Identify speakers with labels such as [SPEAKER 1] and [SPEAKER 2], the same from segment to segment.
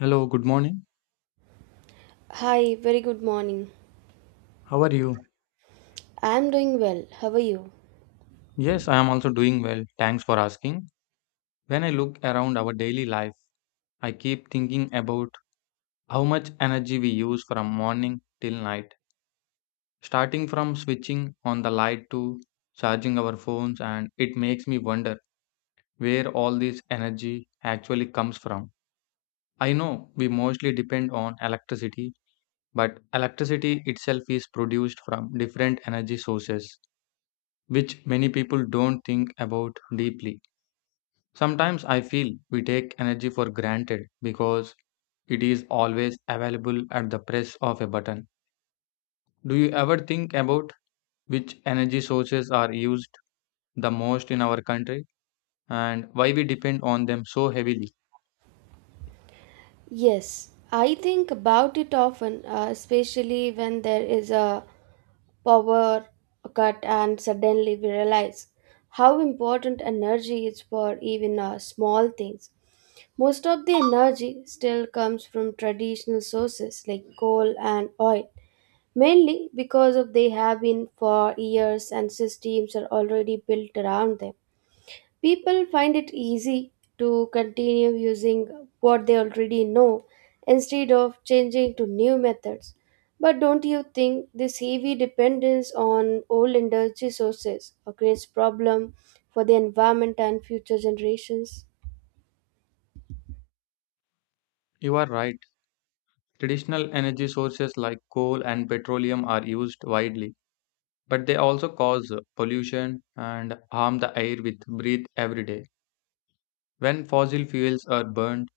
[SPEAKER 1] Hello, good morning.
[SPEAKER 2] Hi, very good morning.
[SPEAKER 1] How are you?
[SPEAKER 2] I'm doing well. How are you?
[SPEAKER 1] Yes, I am also doing well. Thanks for asking. When I look around our daily life, I keep thinking about how much energy we use from morning till night. Starting from switching on the light to charging our phones, and it makes me wonder where all this energy actually comes from. I know we mostly depend on electricity, but electricity itself is produced from different energy sources, which many people don't think about deeply. Sometimes I feel we take energy for granted because it is always available at the press of a button. Do you ever think about which energy sources are used the most in our country and why we depend on them so heavily?
[SPEAKER 2] Yes, I think about it often, especially when there is a power cut and suddenly we realize how important energy is for even small things. Most of the energy still comes from traditional sources like coal and oil, mainly because of they have been for years and systems are already built around them. People find it easy to continue using what they already know instead of changing to new methods. But don't you think this heavy dependence on old energy sources creates problem for the environment and future generations?
[SPEAKER 1] You are right. Traditional energy sources like coal and petroleum are used widely, but they also cause pollution and harm the air we breathe every day. When fossil fuels are burned,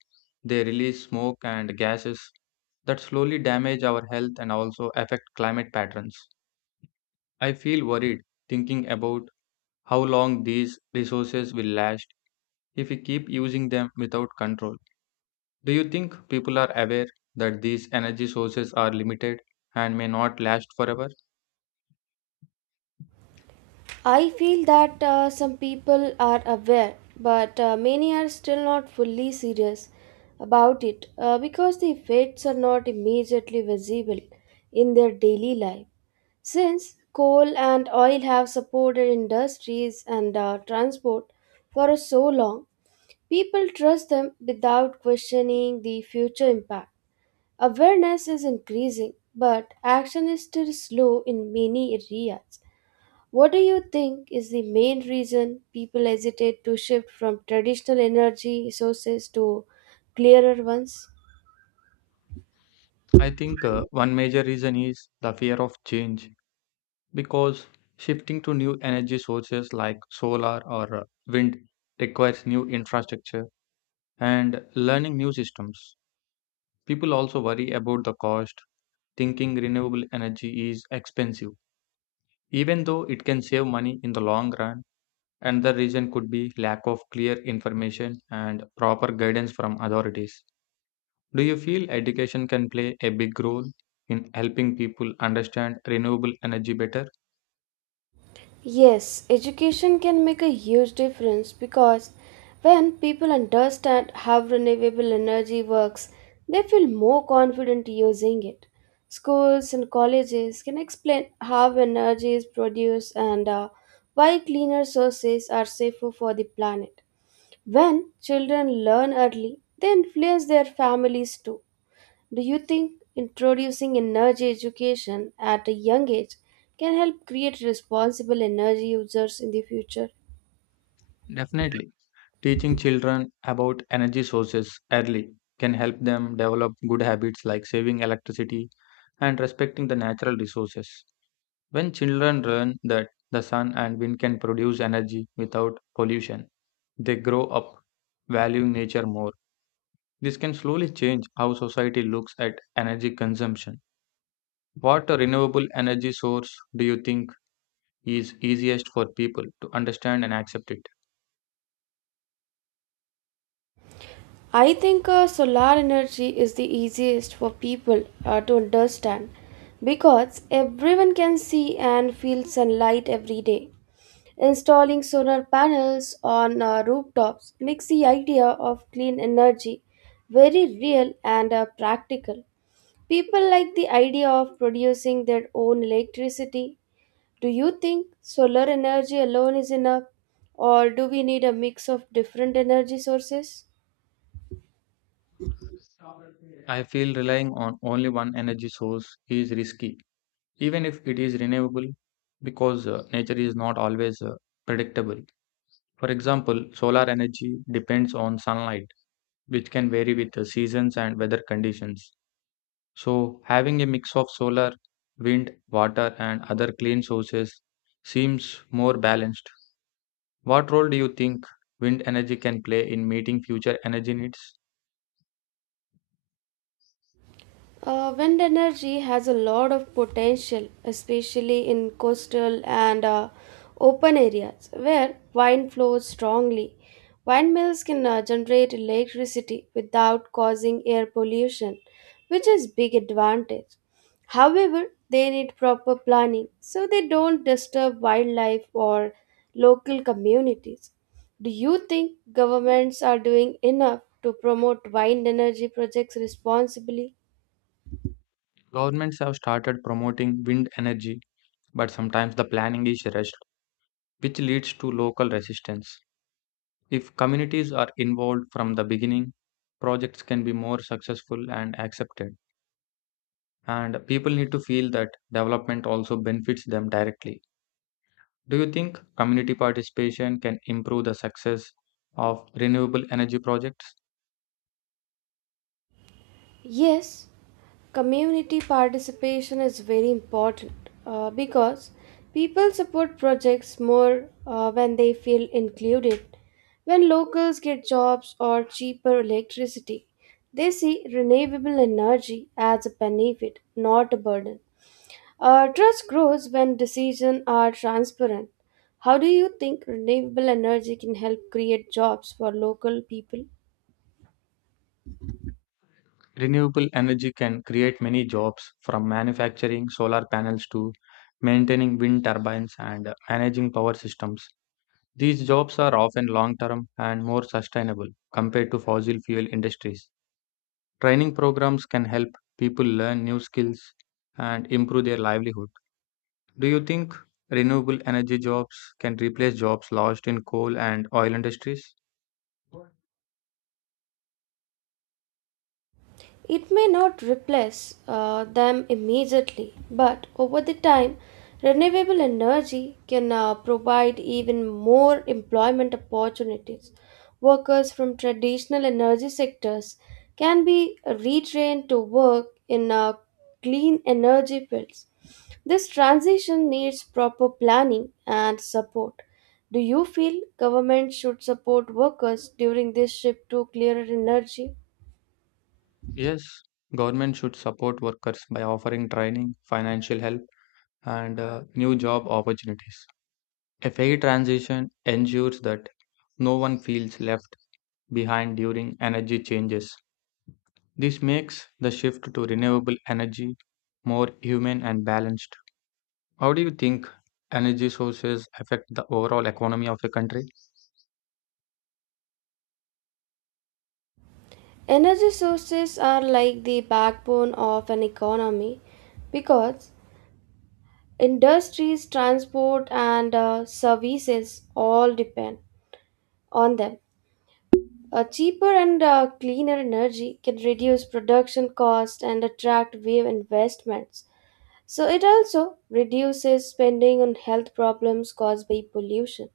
[SPEAKER 1] they release smoke and gases that slowly damage our health and also affect climate patterns. I feel worried thinking about how long these resources will last if we keep using them without control. Do you think people are aware that these energy sources are limited and may not last forever?
[SPEAKER 2] I feel that some people are aware, but many are still not fully serious about it because the effects are not immediately visible in their daily life. Since coal and oil have supported industries and transport for so long, people trust them without questioning the future impact. Awareness is increasing, but action is still slow in many areas. What do you think is the main reason people hesitate to shift from traditional energy sources to clearer ones?
[SPEAKER 1] I think one major reason is the fear of change. Because shifting to new energy sources like solar or wind requires new infrastructure and learning new systems. People also worry about the cost, thinking renewable energy is expensive, even though it can save money in the long run. Another reason could be lack of clear information and proper guidance from authorities. Do you feel education can play a big role in helping people understand renewable energy better?
[SPEAKER 2] Yes, education can make a huge difference because when people understand how renewable energy works, they feel more confident using it. Schools and colleges can explain how energy is produced and why cleaner sources are safer for the planet. When children learn early, they influence their families too. Do you think introducing energy education at a young age can help create responsible energy users in the future?
[SPEAKER 1] Definitely. Teaching children about energy sources early can help them develop good habits like saving electricity and respecting the natural resources. When children learn that the sun and wind can produce energy without pollution, they grow up valuing nature more. This can slowly change how society looks at energy consumption. What renewable energy source do you think is easiest for people to understand and accept it?
[SPEAKER 2] I think solar energy is the easiest for people to understand because everyone can see and feel sunlight every day. Installing solar panels on rooftops makes the idea of clean energy very real and practical. People like the idea of producing their own electricity. Do you think solar energy alone is enough, or do we need a mix of different energy sources?
[SPEAKER 1] I feel relying on only one energy source is risky even if it is renewable, because nature is not always predictable. For example, solar energy depends on sunlight, which can vary with the seasons and weather conditions. So, having a mix of solar, wind, water, and other clean sources seems more balanced. What role do you think wind energy can play in meeting future energy needs?
[SPEAKER 2] Wind energy has a lot of potential, especially in coastal and open areas where wind flows strongly. Windmills can generate electricity without causing air pollution, which is big advantage. However, they need proper planning so they don't disturb wildlife or local communities. Do you think governments are doing enough to promote wind energy projects responsibly?
[SPEAKER 1] Governments have started promoting wind energy, but sometimes the planning is rushed, which leads to local resistance. If communities are involved from the beginning, projects can be more successful and accepted. And people need to feel that development also benefits them directly. Do you think community participation can improve the success of renewable energy projects?
[SPEAKER 2] Yes, community participation is very important because people support projects more when they feel included. When locals get jobs or cheaper electricity, they see renewable energy as a benefit, not a burden. Trust grows when decisions are transparent. How do you think renewable energy can help create jobs for local people?
[SPEAKER 1] Renewable energy can create many jobs, from manufacturing solar panels to maintaining wind turbines and managing power systems. These jobs are often long term and more sustainable compared to fossil fuel industries. Training programs can help people learn new skills and improve their livelihood. Do you think renewable energy jobs can replace jobs lost in coal and oil industries?
[SPEAKER 2] It may not replace them immediately, but over the time, renewable energy can provide even more employment opportunities. Workers from traditional energy sectors can be retrained to work in clean energy fields. This transition needs proper planning and support. Do you feel government should support workers during this shift to clearer energy?
[SPEAKER 1] Yes, government should support workers by offering training, financial help, and new job opportunities. A fair transition ensures that no one feels left behind during energy changes. This makes the shift to renewable energy more human and balanced. How do you think energy sources affect the overall economy of a country?
[SPEAKER 2] Energy sources are like the backbone of an economy because industries, transport, and services all depend on them. A cheaper and cleaner energy can reduce production costs and attract wave investments. So, it also reduces spending on health problems caused by pollution.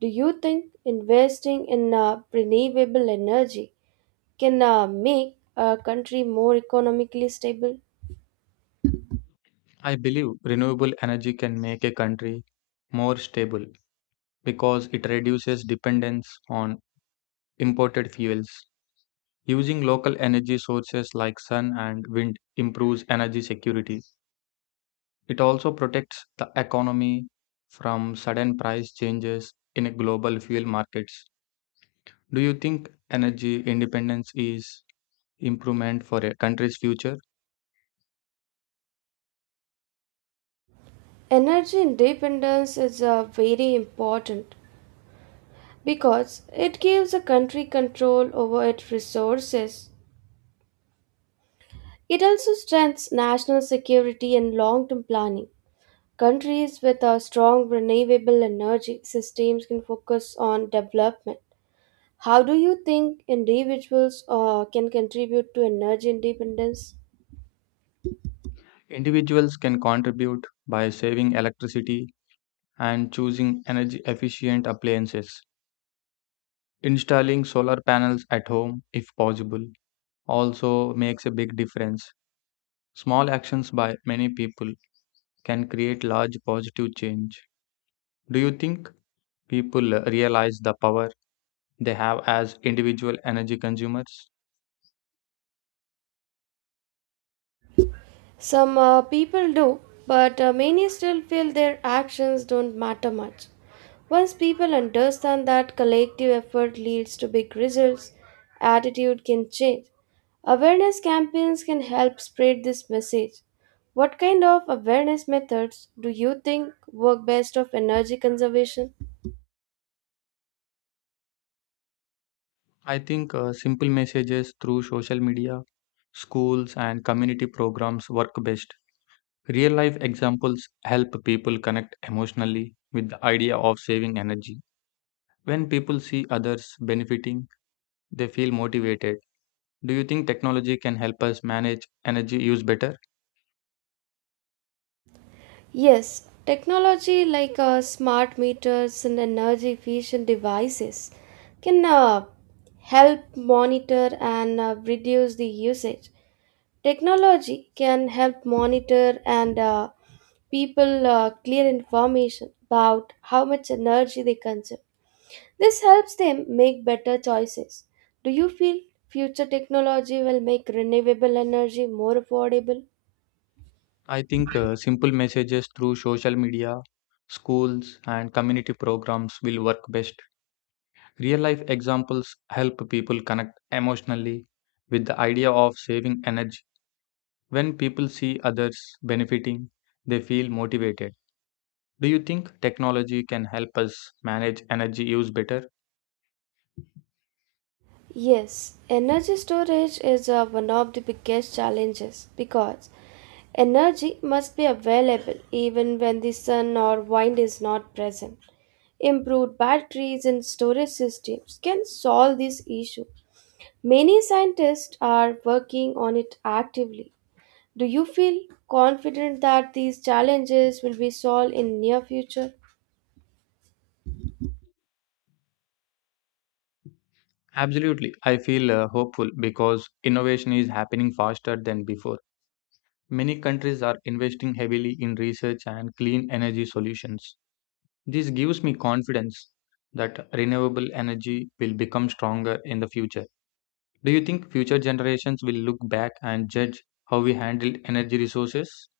[SPEAKER 2] Do you think investing in renewable energy can make a country more economically stable?
[SPEAKER 1] I believe renewable energy can make a country more stable because it reduces dependence on imported fuels. Using local energy sources like sun and wind improves energy security. It also protects the economy from sudden price changes in global fuel markets. Do you think energy independence is improvement for a country's future?
[SPEAKER 2] Energy independence is very important because it gives a country control over its resources. It also strengthens national security and long term planning. Countries with a strong renewable energy systems can focus on development. How do you think individuals can contribute to energy independence?
[SPEAKER 1] Individuals can contribute by saving electricity and choosing energy efficient appliances. Installing solar panels at home, if possible, also makes a big difference. Small actions by many people can create large positive change. Do you think people realize the power they have as individual energy consumers?
[SPEAKER 2] Some people do, but many still feel their actions don't matter much. Once people understand that collective effort leads to big results, attitude can change. Awareness campaigns can help spread this message. What kind of awareness methods do you think work best of energy conservation?
[SPEAKER 1] I think simple messages through social media, schools, and community programs work best. Real life examples help people connect emotionally with the idea of saving energy. When people see others benefiting, they feel motivated. Do you think technology can help us manage energy use better?
[SPEAKER 2] Yes, technology like smart meters and energy efficient devices can help monitor and reduce the usage. Technology can help monitor and people clear information about how much energy they consume. This helps them make better choices. Do you feel future technology will make renewable energy more affordable?
[SPEAKER 1] I think simple messages through social media, schools, and community programs will work best. Real life examples help people connect emotionally with the idea of saving energy. When people see others benefiting, they feel motivated. Do you think technology can help us manage energy use better?
[SPEAKER 2] Yes, energy storage is one of the biggest challenges because energy must be available even when the sun or wind is not present. Improved batteries and storage systems can solve this issue. Many scientists are working on it actively. Do you feel confident that these challenges will be solved in near future?
[SPEAKER 1] Absolutely. I feel hopeful because innovation is happening faster than before. Many countries are investing heavily in research and clean energy solutions. This gives me confidence that renewable energy will become stronger in the future. Do you think future generations will look back and judge how we handled energy resources?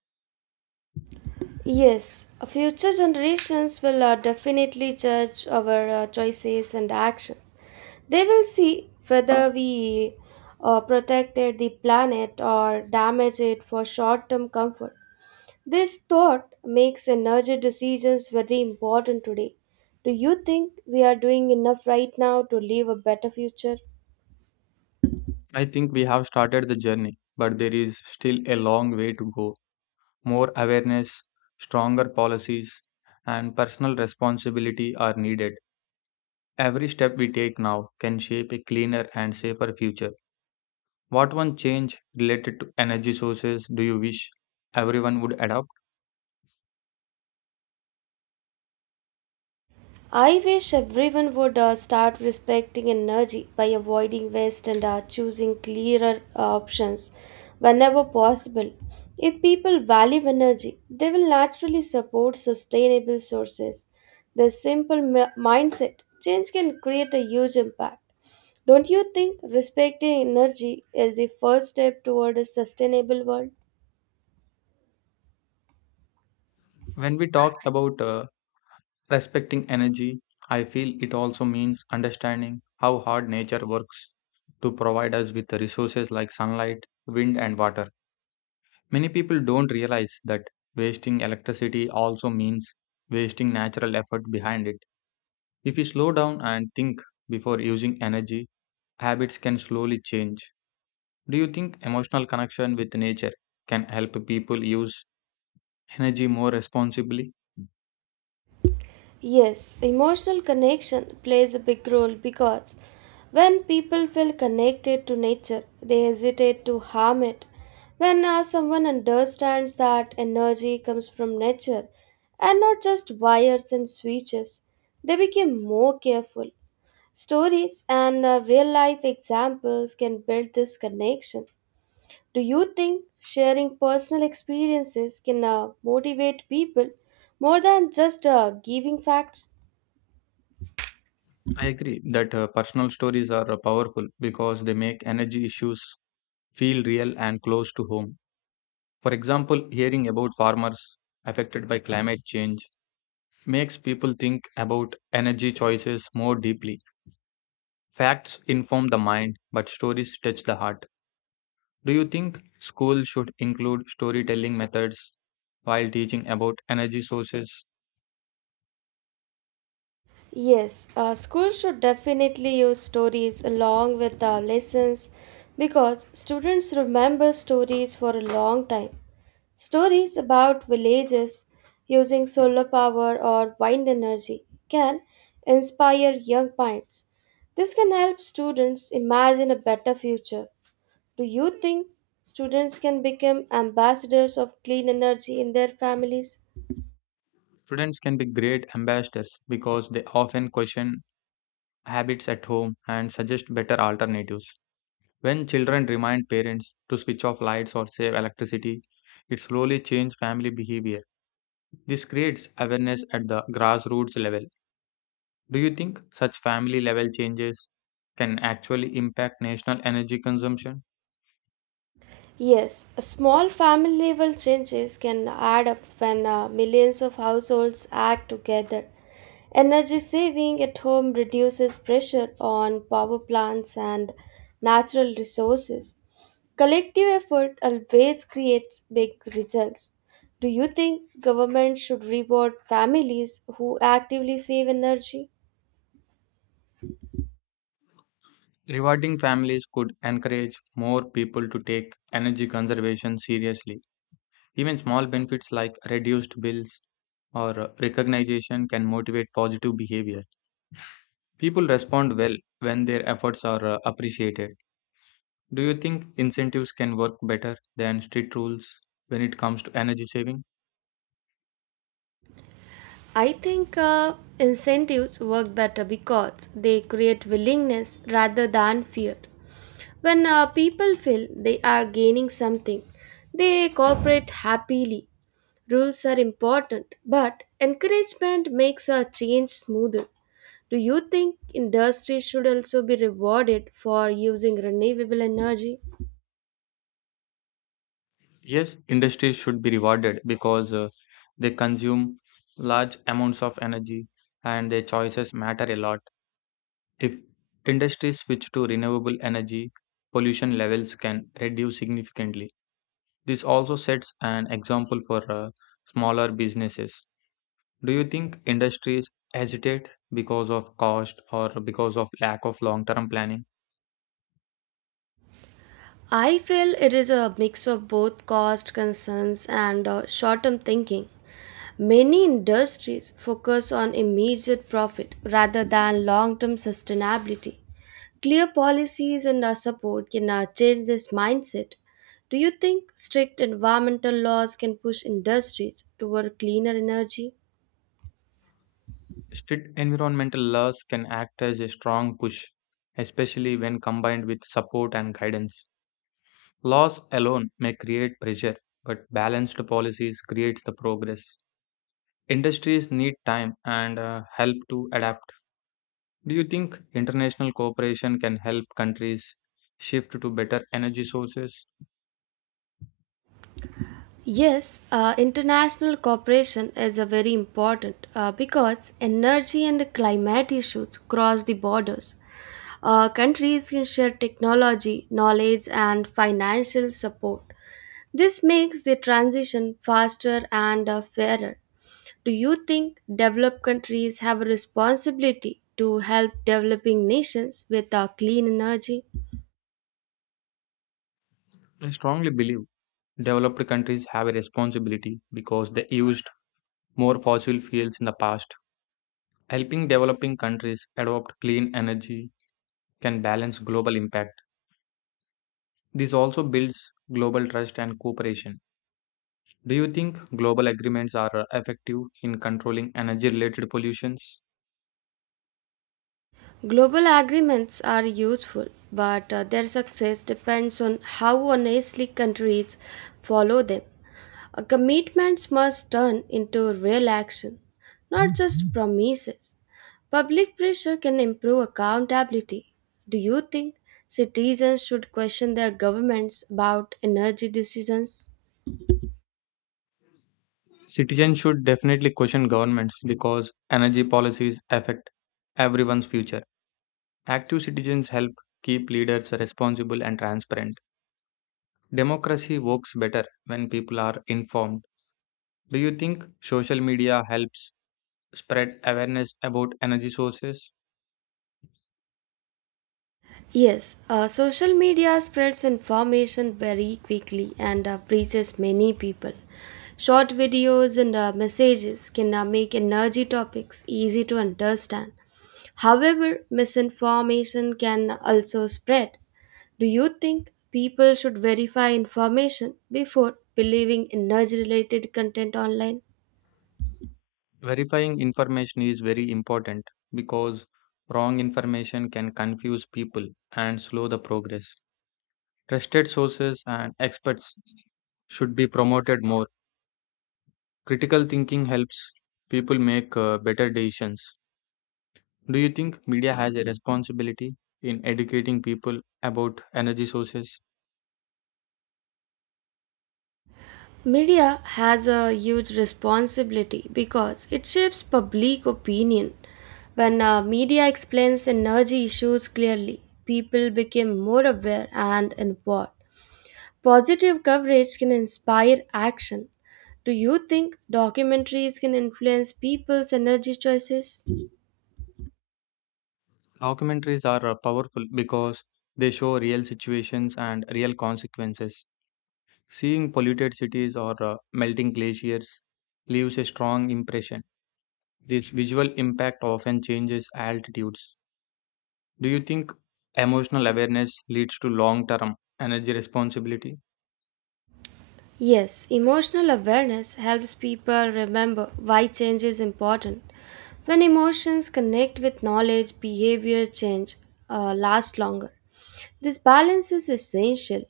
[SPEAKER 2] Yes, future generations will definitely judge our choices and actions. They will see whether we protected the planet or damage it for short term comfort. This thought makes energy decisions very important today. Do you think we are doing enough right now to leave a better future?
[SPEAKER 1] I think we have started the journey, but there is still a long way to go. More awareness, stronger policies, and personal responsibility are needed. Every step we take now can shape a cleaner and safer future. What one change related to energy sources do you wish everyone would adopt?
[SPEAKER 2] I wish everyone would start respecting energy by avoiding waste and choosing clearer options whenever possible. If people value energy, they will naturally support sustainable sources. This simple mindset change can create a huge impact. Don't you think respecting energy is the first step toward a sustainable world?
[SPEAKER 1] When we talk about respecting energy, I feel it also means understanding how hard nature works to provide us with the resources like sunlight, wind, and water. Many people don't realize that wasting electricity also means wasting natural effort behind it. If you slow down and think before using energy, habits can slowly change. Do you think emotional connection with nature can help people use energy more responsibly?
[SPEAKER 2] Yes, emotional connection plays a big role because when people feel connected to nature, they hesitate to harm it. When someone understands that energy comes from nature and not just wires and switches, they become more careful. Stories and real life examples can build this connection. Do you think sharing personal experiences can motivate people more than just giving facts?
[SPEAKER 1] I agree that personal stories are powerful because they make energy issues feel real and close to home. For example, hearing about farmers affected by climate change makes people think about energy choices more deeply. Facts inform the mind, but stories touch the heart. Do you think schools should include storytelling methods while teaching about energy sources?
[SPEAKER 2] Yes, schools should definitely use stories along with the lessons because students remember stories for a long time. Stories about villages using solar power or wind energy can inspire young minds. This can help students imagine a better future. Do you think students can become ambassadors of clean energy in their families?
[SPEAKER 1] Students can be great ambassadors because they often question habits at home and suggest better alternatives. When children remind parents to switch off lights or save electricity, it slowly changes family behavior. This creates awareness at the grassroots level. Do you think such family level changes can actually impact national energy consumption?
[SPEAKER 2] Yes, a small family level changes can add up when millions of households act together. Energy saving at home reduces pressure on power plants and natural resources. Collective effort always creates big results. Do you think government should reward families who actively save energy?
[SPEAKER 1] Rewarding families could encourage more people to take energy conservation seriously. Even small benefits like reduced bills or recognition can motivate positive behavior. People respond well when their efforts are appreciated. Do you think incentives can work better than strict rules when it comes to energy saving?
[SPEAKER 2] I think incentives work better because they create willingness rather than fear. When people feel they are gaining something, they cooperate happily. Rules are important, but encouragement makes a change smoother. Do you think industry should also be rewarded for using renewable energy?
[SPEAKER 1] Yes, industries should be rewarded because they consume large amounts of energy and their choices matter a lot. If industries switch to renewable energy, pollution levels can reduce significantly. This also sets an example for smaller businesses. Do you think industries hesitate because of cost or because of lack of long-term planning?
[SPEAKER 2] I feel it is a mix of both cost concerns and short term thinking. Many industries focus on immediate profit rather than long term sustainability. Clear policies and our support can change this mindset. Do you think strict environmental laws can push industries toward cleaner energy?
[SPEAKER 1] Strict environmental laws can act as a strong push, especially when combined with support and guidance. Laws alone may create pressure, but balanced policies creates the progress. Industries need time and help to adapt. Do you think international cooperation can help countries shift to better energy sources?
[SPEAKER 2] Yes, international cooperation is a very important because energy and climate issues cross the borders. Countries can share technology, knowledge, and financial support. This makes the transition faster and fairer. Do you think developed countries have a responsibility to help developing nations with clean energy?
[SPEAKER 1] I strongly believe developed countries have a responsibility because they used more fossil fuels in the past. Helping developing countries adopt clean energy can balance global impact. This also builds global trust and cooperation. Do you think global agreements are effective in controlling energy related pollutions?
[SPEAKER 2] Global agreements are useful, but their success depends on how honestly countries follow them. Commitments must turn into real action, not just promises. Public pressure can improve accountability. Do you think citizens should question their governments about energy decisions?
[SPEAKER 1] Citizens should definitely question governments because energy policies affect everyone's future. Active citizens help keep leaders responsible and transparent. Democracy works better when people are informed. Do you think social media helps spread awareness about energy sources?
[SPEAKER 2] Yes, social media spreads information very quickly and reaches many people. Short videos and messages can make energy topics easy to understand. However, misinformation can also spread. Do you think people should verify information before believing energy related content online?
[SPEAKER 1] Verifying information is very important because wrong information can confuse people and slow the progress. Trusted sources and experts should be promoted more. Critical thinking helps people make better decisions. Do you think media has a responsibility in educating people about energy sources?
[SPEAKER 2] Media has a huge responsibility because it shapes public opinion. When media explains energy issues clearly, people become more aware and involved. Positive coverage can inspire action. Do you think documentaries can influence people's energy choices?
[SPEAKER 1] Documentaries are powerful because they show real situations and real consequences. Seeing polluted cities or melting glaciers leaves a strong impression. This visual impact often changes altitudes. Do you think emotional awareness leads to long term energy responsibility?
[SPEAKER 2] Yes, emotional awareness helps people remember why change is important. When emotions connect with knowledge, behavior change lasts longer. This balance is essential.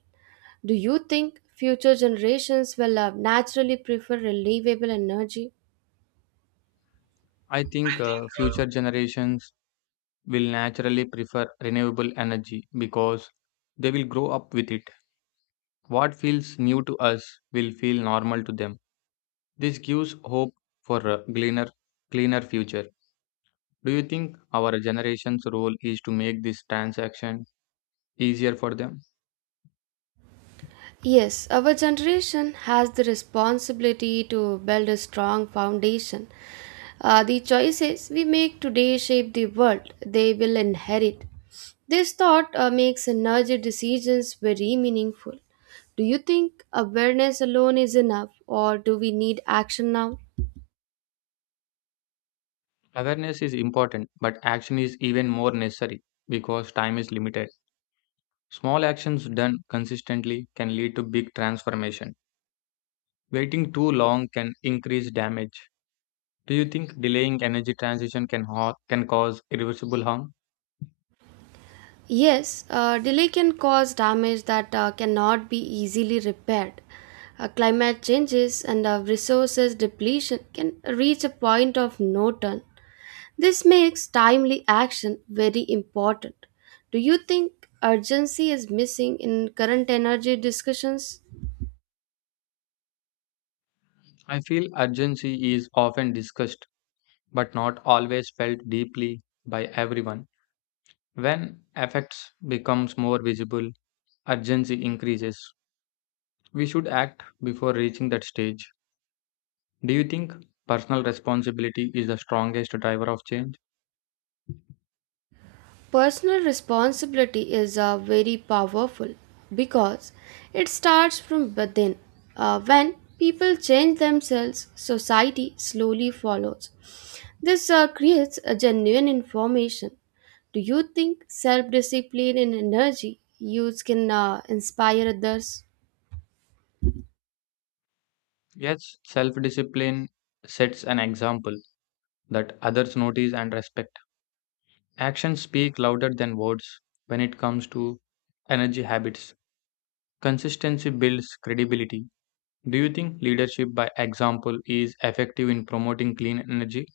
[SPEAKER 2] Do you think future generations will naturally prefer renewable energy?
[SPEAKER 1] I think future generations will naturally prefer renewable energy because they will grow up with it. What feels new to us will feel normal to them. This gives hope for a cleaner, cleaner future. Do you think our generation's role is to make this transaction easier for them?
[SPEAKER 2] Yes, our generation has the responsibility to build a strong foundation. The choices we make today shape the world they will inherit. This thought makes energy decisions very meaningful. Do you think awareness alone is enough, or do we need action now?
[SPEAKER 1] Awareness is important, but action is even more necessary because time is limited. Small actions done consistently can lead to big transformation. Waiting too long can increase damage. Do you think delaying energy transition can cause irreversible harm?
[SPEAKER 2] Yes, delay can cause damage that cannot be easily repaired. Climate changes and resources depletion can reach a point of no turn. This makes timely action very important. Do you think urgency is missing in current energy discussions?
[SPEAKER 1] I feel urgency is often discussed but not always felt deeply by everyone. When effects becomes more visible, urgency increases. We should act before reaching that stage. Do you think personal responsibility is the strongest driver of change?
[SPEAKER 2] Personal responsibility is very powerful because it starts from within. When people change themselves, society slowly follows. This creates a genuine information. Do you think self discipline and energy use can inspire others?
[SPEAKER 1] Yes, self discipline sets an example that others notice and respect. Actions speak louder than words when it comes to energy habits. Consistency builds credibility. Do you think leadership by example is effective in promoting clean energy?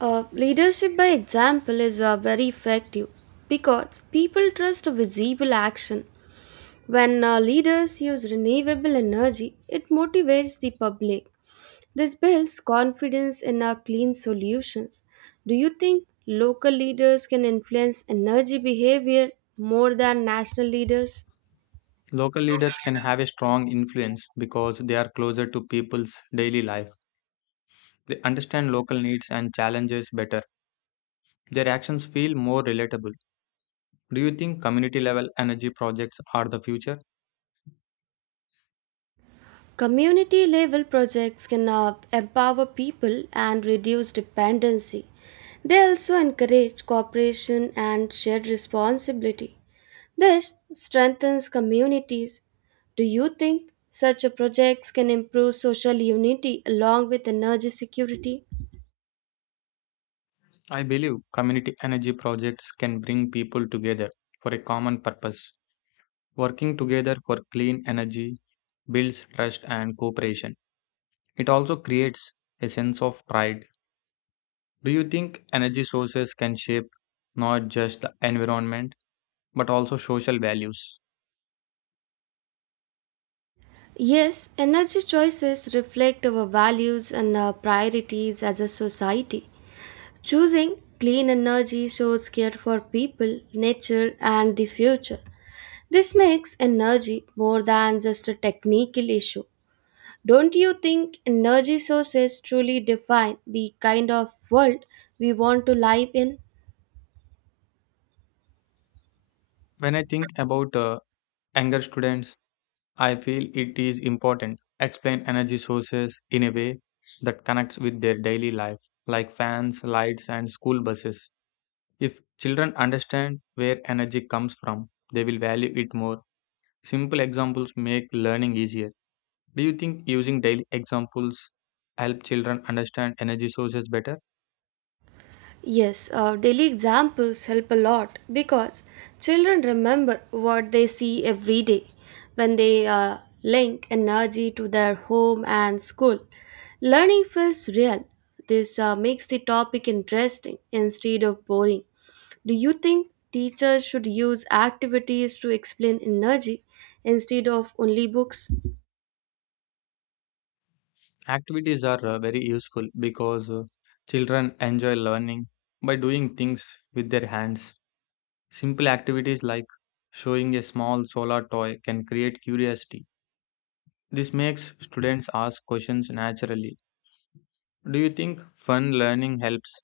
[SPEAKER 2] Leadership by example is very effective because people trust visible action. When leaders use renewable energy, it motivates the public. This builds confidence in our clean solutions. Do you think local leaders can influence energy behavior more than national leaders?
[SPEAKER 1] Local leaders can have a strong influence because they are closer to people's daily life. They understand local needs and challenges better. Their actions feel more relatable. Do you think community level energy projects are the future?
[SPEAKER 2] Community level projects can empower people and reduce dependency. They also encourage cooperation and shared responsibility. This strengthens communities. Do you think such a projects can improve social unity along with energy security?
[SPEAKER 1] I believe community energy projects can bring people together for a common purpose. Working together for clean energy builds trust and cooperation. It also creates a sense of pride. Do you think energy sources can shape not just the environment, but also social values?
[SPEAKER 2] Yes, energy choices reflect our values and our priorities as a society. Choosing clean energy shows care for people, nature, and the future. This makes energy more than just a technical issue. Don't you think energy sources truly define the kind of world we want to live in?
[SPEAKER 1] When I think about anger students, I feel it is important explain energy sources in a way that connects with their daily life, like fans, lights, and school buses. If children understand where energy comes from, they will value it more. Simple examples make learning easier. Do you think using daily examples help children understand energy sources better?
[SPEAKER 2] Yes, daily examples help a lot because children remember what they see every day when they link energy to their home and school. Learning feels real. This makes the topic interesting instead of boring. Do you think teachers should use activities to explain energy instead of only books?
[SPEAKER 1] Activities are very useful because children enjoy learning by doing things with their hands. Simple activities like showing a small solar toy can create curiosity. This makes students ask questions naturally. Do you think fun learning helps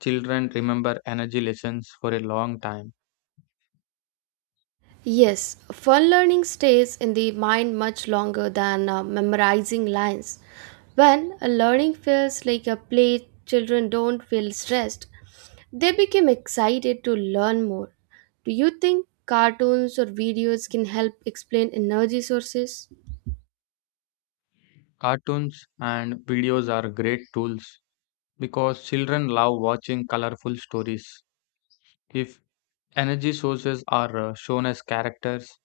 [SPEAKER 1] children remember energy lessons for a long time?
[SPEAKER 2] Yes, fun learning stays in the mind much longer than memorizing lines. When a learning feels like a play, children don't feel stressed. They become excited to learn more. Do you think cartoons or videos can help explain energy sources?
[SPEAKER 1] Cartoons and videos are great tools because children love watching colorful stories. If energy sources are shown as characters,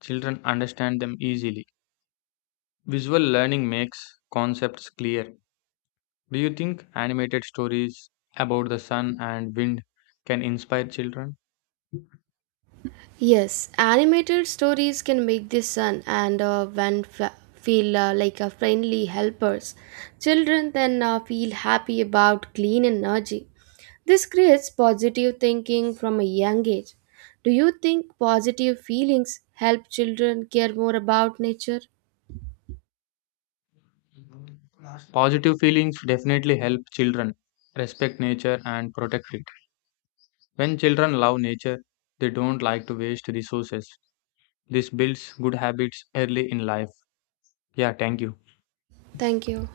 [SPEAKER 1] children understand them easily. Visual learning makes concepts clear. Do you think animated stories about the sun and wind can inspire children?
[SPEAKER 2] Yes, animated stories can make the sun and feel like a friendly helpers. Children then feel happy about clean energy. This creates positive thinking from a young age. Do you think positive feelings help children care more about nature?
[SPEAKER 1] Positive feelings definitely help children respect nature and protect it. When children love nature, they don't like to waste resources. This builds good habits early in life. Yeah, thank you.
[SPEAKER 2] Thank you.